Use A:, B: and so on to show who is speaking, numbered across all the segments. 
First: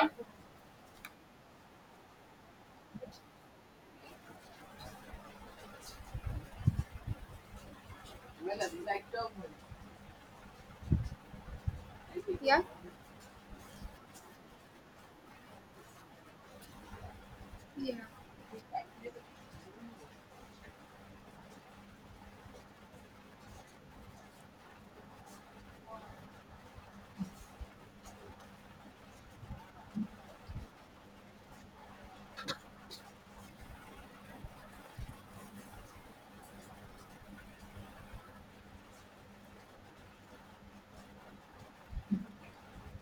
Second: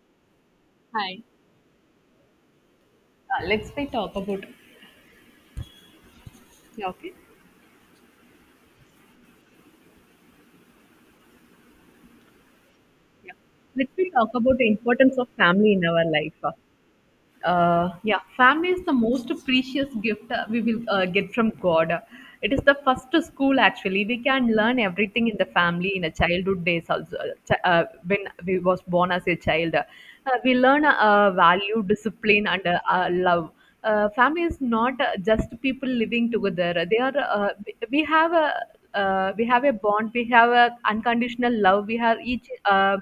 A: I,
B: Hi. Let's we talk about. Yeah, okay.
A: yeah,
B: Yeah. Let's we talk about the importance of family in our life.
A: yeah,
B: Yeah, family is the most precious gift we will get from God. It is the first school actually. We can learn everything in the family in a childhood days also. When we was born as a child, we learn value, discipline, and love. Family is not just people living together. They are. We have a bond. We have a unconditional love. We have each.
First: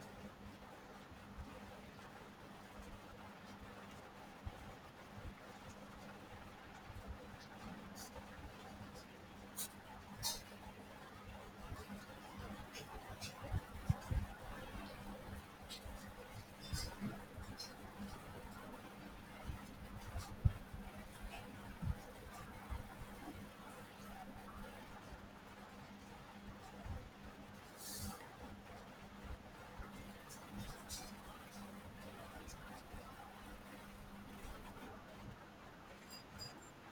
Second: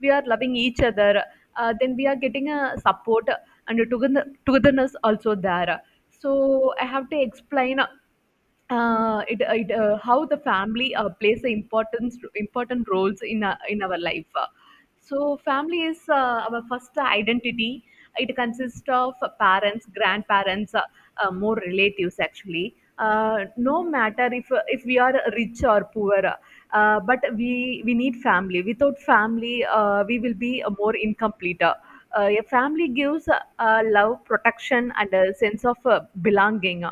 B: We are loving each other, then we are getting a support and a togetherness also there. So I have to explain it, it how the family plays the importance important roles in our life. So, family is our first identity. It consists of parents, grandparents, more relatives actually. No matter if we are rich or poor, but we need family. Without family, we will be more incomplete. A family gives love, protection, and a sense of belonging.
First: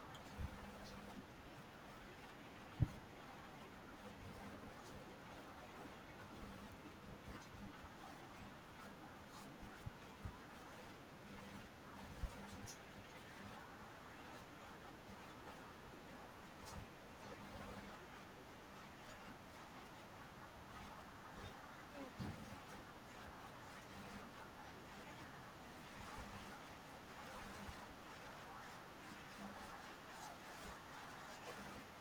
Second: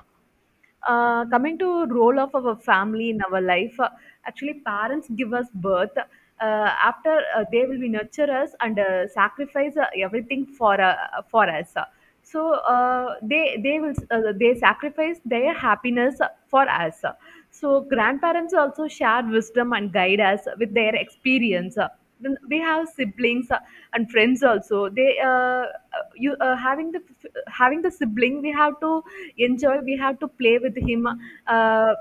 B: Coming to role of our family in our life, actually parents give us birth. After they will be nurture us and sacrifice everything for us. So they sacrifice their happiness for us. So grandparents also share wisdom and guide us with their experience. Then we have siblings and friends also. They you Having the sibling, we have to enjoy, we have to play with him. uh,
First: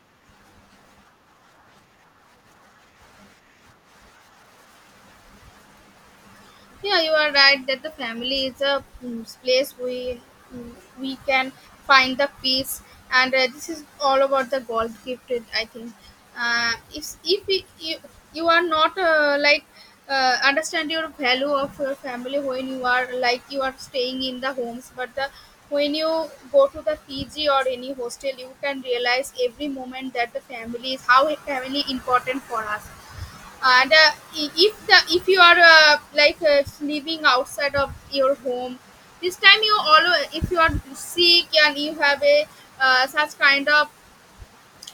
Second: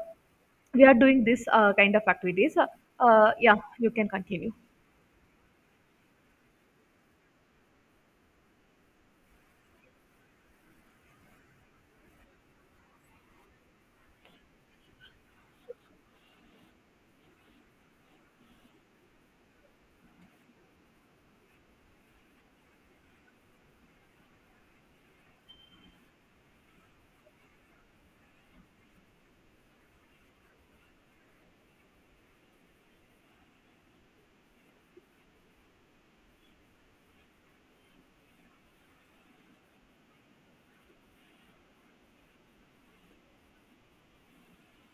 B: we are doing this kind of activities. Yeah, you can continue.
A: yeah. You are right that the family is a place we mm, we can find the peace, and this is all about the God gifted. I think if you are not like understand your value of your family when you are like you are staying in the homes, but the when you go to the PG or any hostel. You can realize every moment that the family is how family important for us. And if you are like living outside of your home. This time you always, if you are sick and you have a such kind of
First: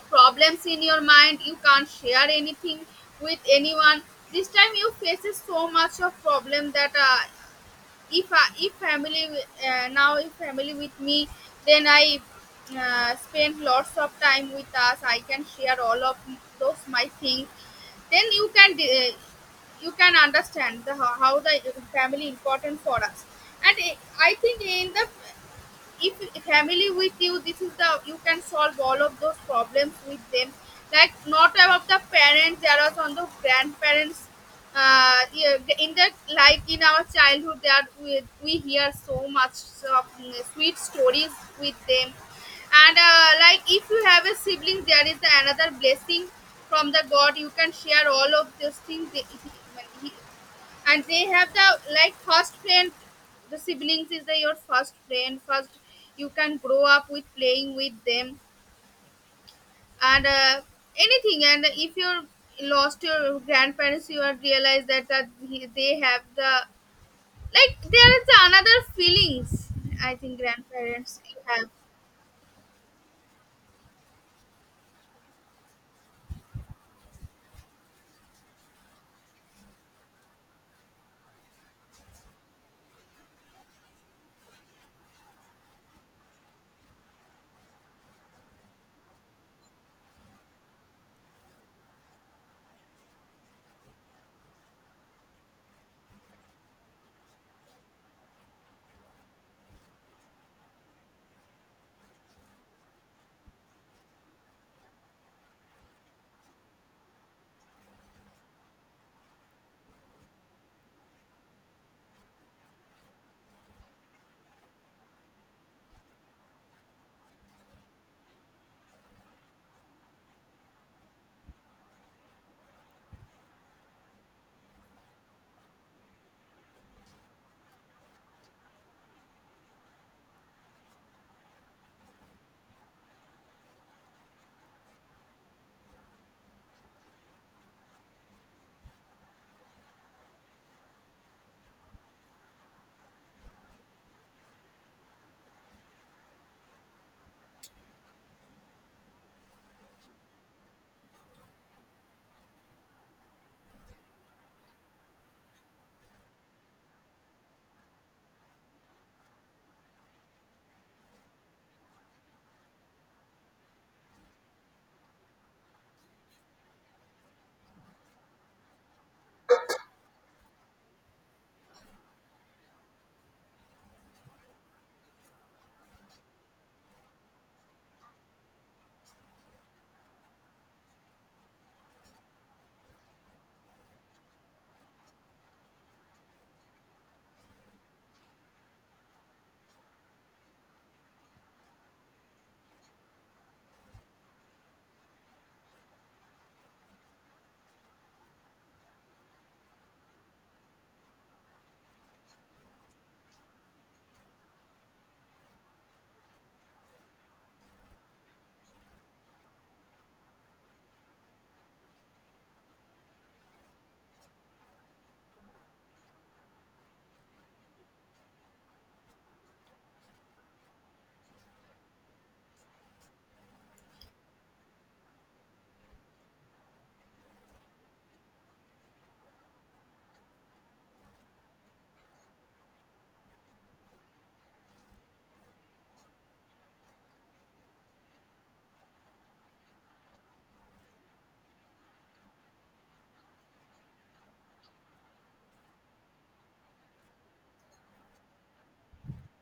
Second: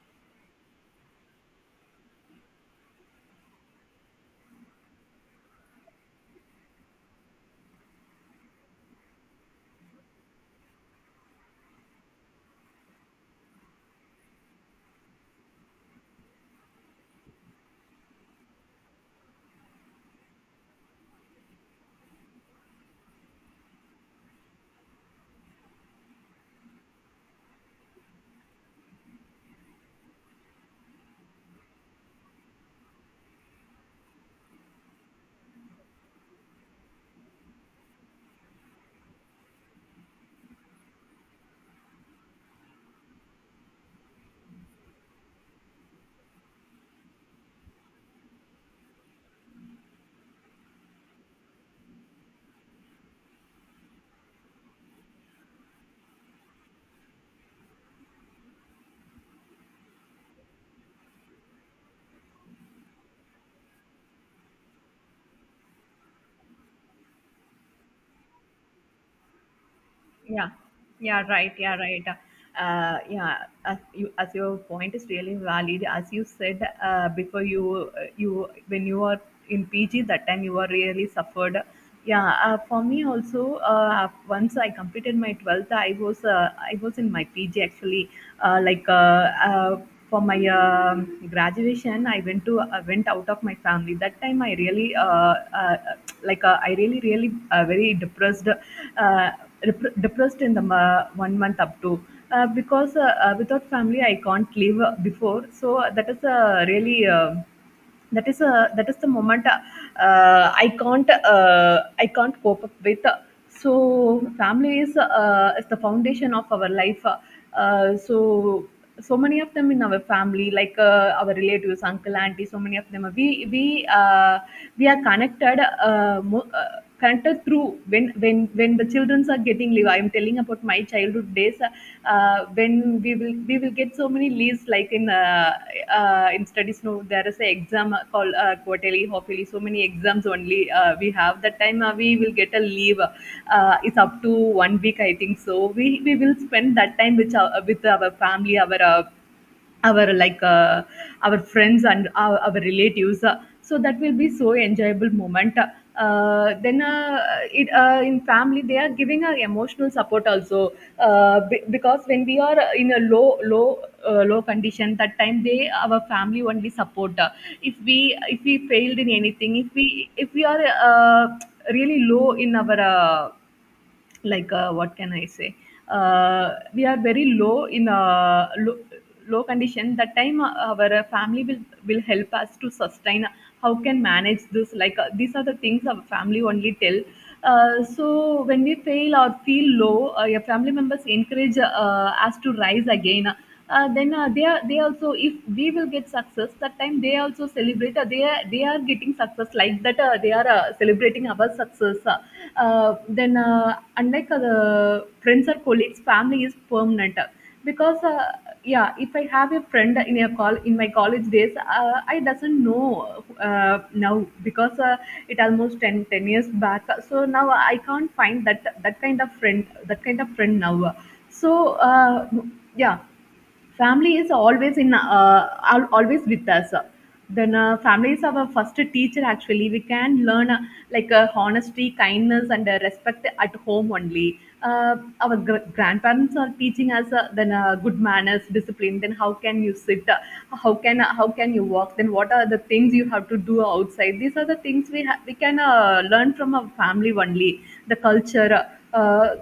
A: problems in your mind, you can't share anything with anyone. This time you faces so much of problem that if family wi- now if family with me, then I spend lots of time with us. I can share all of those my things. Then you can understand how the family important for us. And I think in the if family with you, this is the you can solve all of those problems with them. Like not about the parents, there are on the grandparents. Yeah, in that, like in our childhood that we hear so much of sweet stories with them. And like if you have a sibling, there is another blessing from the god. You can share all of those things. He- and they have the, like, first friend. The siblings is the your first friend first. You can grow up with playing with them. And anything. And if you lost your grandparents, you are realize that they have the, like, there is another feelings, I think
B: Yeah,
A: grandparents
B: yeah, right,
A: have.
B: yeah, right. Yeah, as your point is really valid. As you said before, you when you were in PG that time you were really suffered. Yeah, for me also. Once I completed my 12th, I was in my PG actually. Uh, like uh, uh, for my graduation, I went out of my family. That time I really, uh, I really very depressed. Depressed in the 1 month up to, because without family I can't live before. So, that is a really that is a that is the moment. Uh, i can't I can't cope up with. So family is the foundation of our life. So many of them in our family, like our relatives, uncle, auntie, so many of them, we uh, we are connected. Through when the children are getting leave. I'm telling about my childhood days. When we will get so many leaves like in studies. No, there is a exam called quarterly, hopefully so many exams only we have. That time we will get a leave. It's up to 1 week, I think. So we will spend that time with our family, our like uh, our friends, and our relatives. So that will be so enjoyable moment. uh, then uh, in family they are giving a emotional support also. Because when we are in a low condition, that time they our family only support. If we, failed in anything, if we are uh, really low in our what can I say, we are very low in a low, low condition. That time our family will help us to sustain. How can manage this? Like these are the things our family only tell. So when we fail or feel low, your family members encourage us to rise again. Then They also, if we will get success, that time they also celebrate. They are getting success like that. They are celebrating our success. Then Unlike the friends or colleagues, family is permanent. Because Yeah, if I have a friend in a call in my college days, I doesn't know now, because it almost ten years back. So now I can't find that that kind of friend that kind of friend now. So, uh, yeah, family is always in, always with us. Then Family is our first teacher. Actually we can learn honesty, kindness, and respect at home only. Our grandparents are teaching us. Then Good manners, discipline, then how can you sit, how can, you walk, then what are the things you have to do outside. These are the things we can learn from our family only. The culture, uh,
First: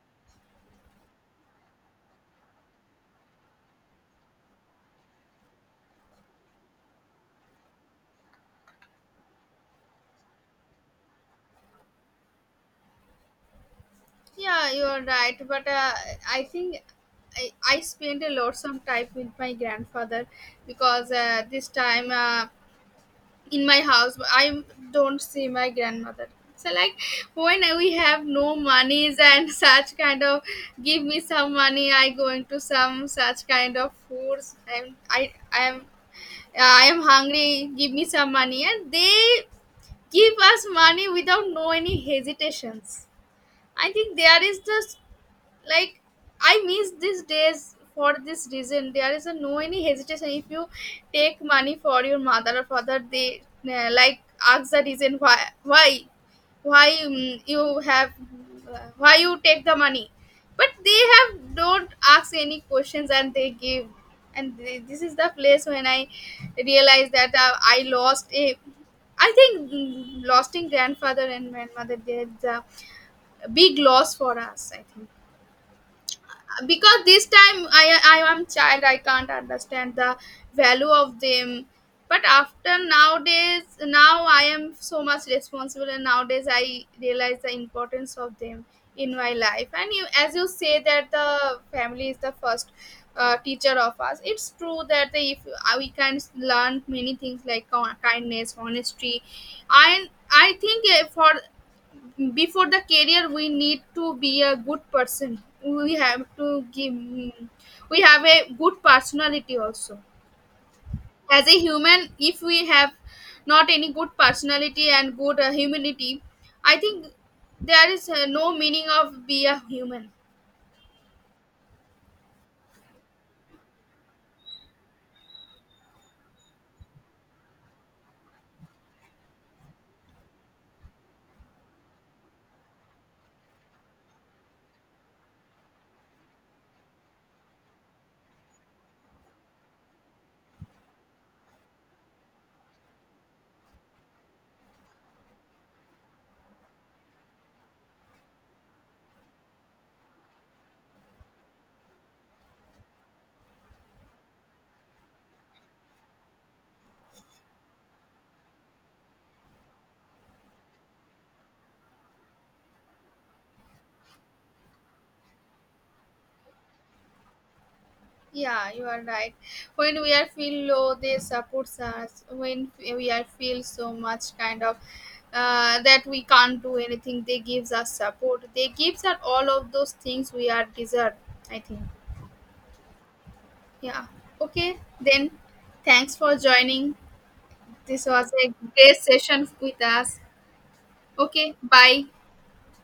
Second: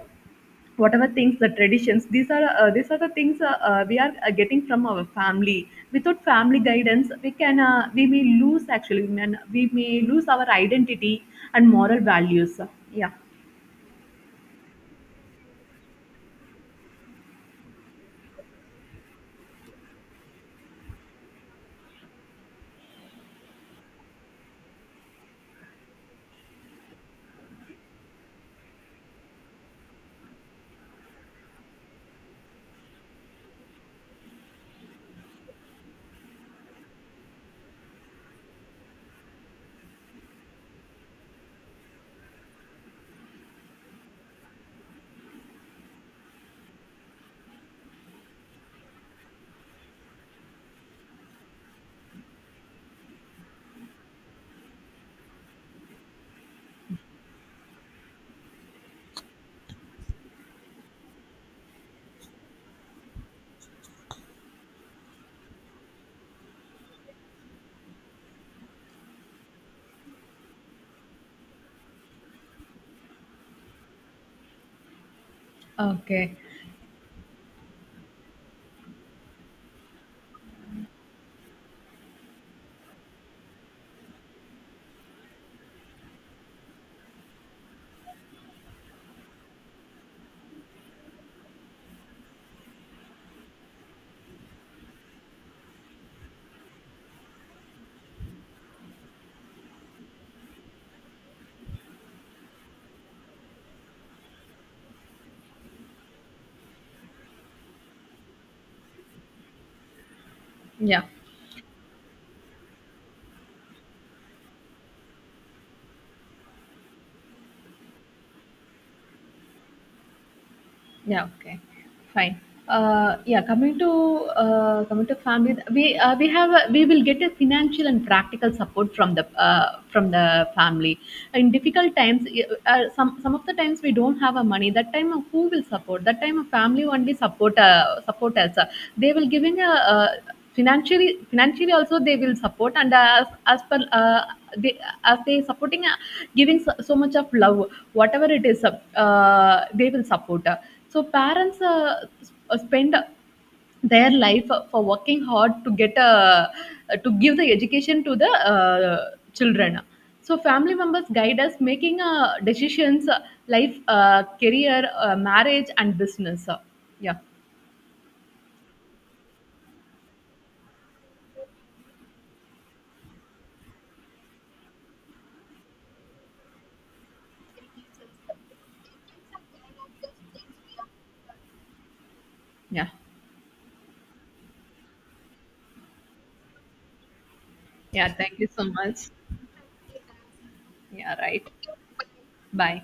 B: whatever things, the traditions, these are the things we are getting from our family. Without family guidance, we can, we may lose actually, we may lose our identity and moral values. Yeah.
A: Yeah, you are right, but I think I spent a lot some time with my grandfather, because this time in my house, but I don't see my grandmother. So like when we have no monies and such kind of, give me some money, I going to some such kind of foods. I am hungry, give me some money, and they give us money without no any hesitations. I think there is this, like, I miss these days. For this reason there is a no any hesitation. If you take money for your mother or father, they like ask the reason why why you have why you take the money. But they have don't ask any questions and they give. And this is the place when I realized that I lost a, I think, lost in grandfather and grandmother, there's a big loss for us, I think.
B: Okay.
A: Because this time I am child, I can't understand the value of them. But after nowadays, now I am so much responsible, and nowadays I realize the importance of them in my life. And you, as you say that the family is the first teacher of us, it's true that if we can learn many things like kindness, honesty. And I think for before the career we need to be a good person. We have to give, we have a good personality also.
B: Yeah.
A: As a human, if we have not any good personality and good humanity, I think there is no meaning of be a human.
B: Yeah, okay. Fine. Yeah, coming to family, we will get a financial and practical support from the family. In difficult times, some of the times we don't have a money. That time, who will support? That time, a family only support, us. They will giving a. Financially also they will support, and as per they as they supporting, giving so, so much of love, whatever it is, they will support. So parents spend their life for working hard to give the education to the children. So family members guide us making decisions, life, career, marriage, and business. Yeah,
A: Yeah, you are right. When we are feel low, they support us. When we are feel so much kind of that we can't do anything, they gives us support. They gives us all of those things we are deserve. I think.
B: yeah,
A: Yeah. Okay. Then, thanks for joining. This
B: yeah,
A: was
B: thank you
A: a
B: so
A: great
B: much,
A: session with us.
B: yeah, right.
A: Okay. Bye.
B: Bye.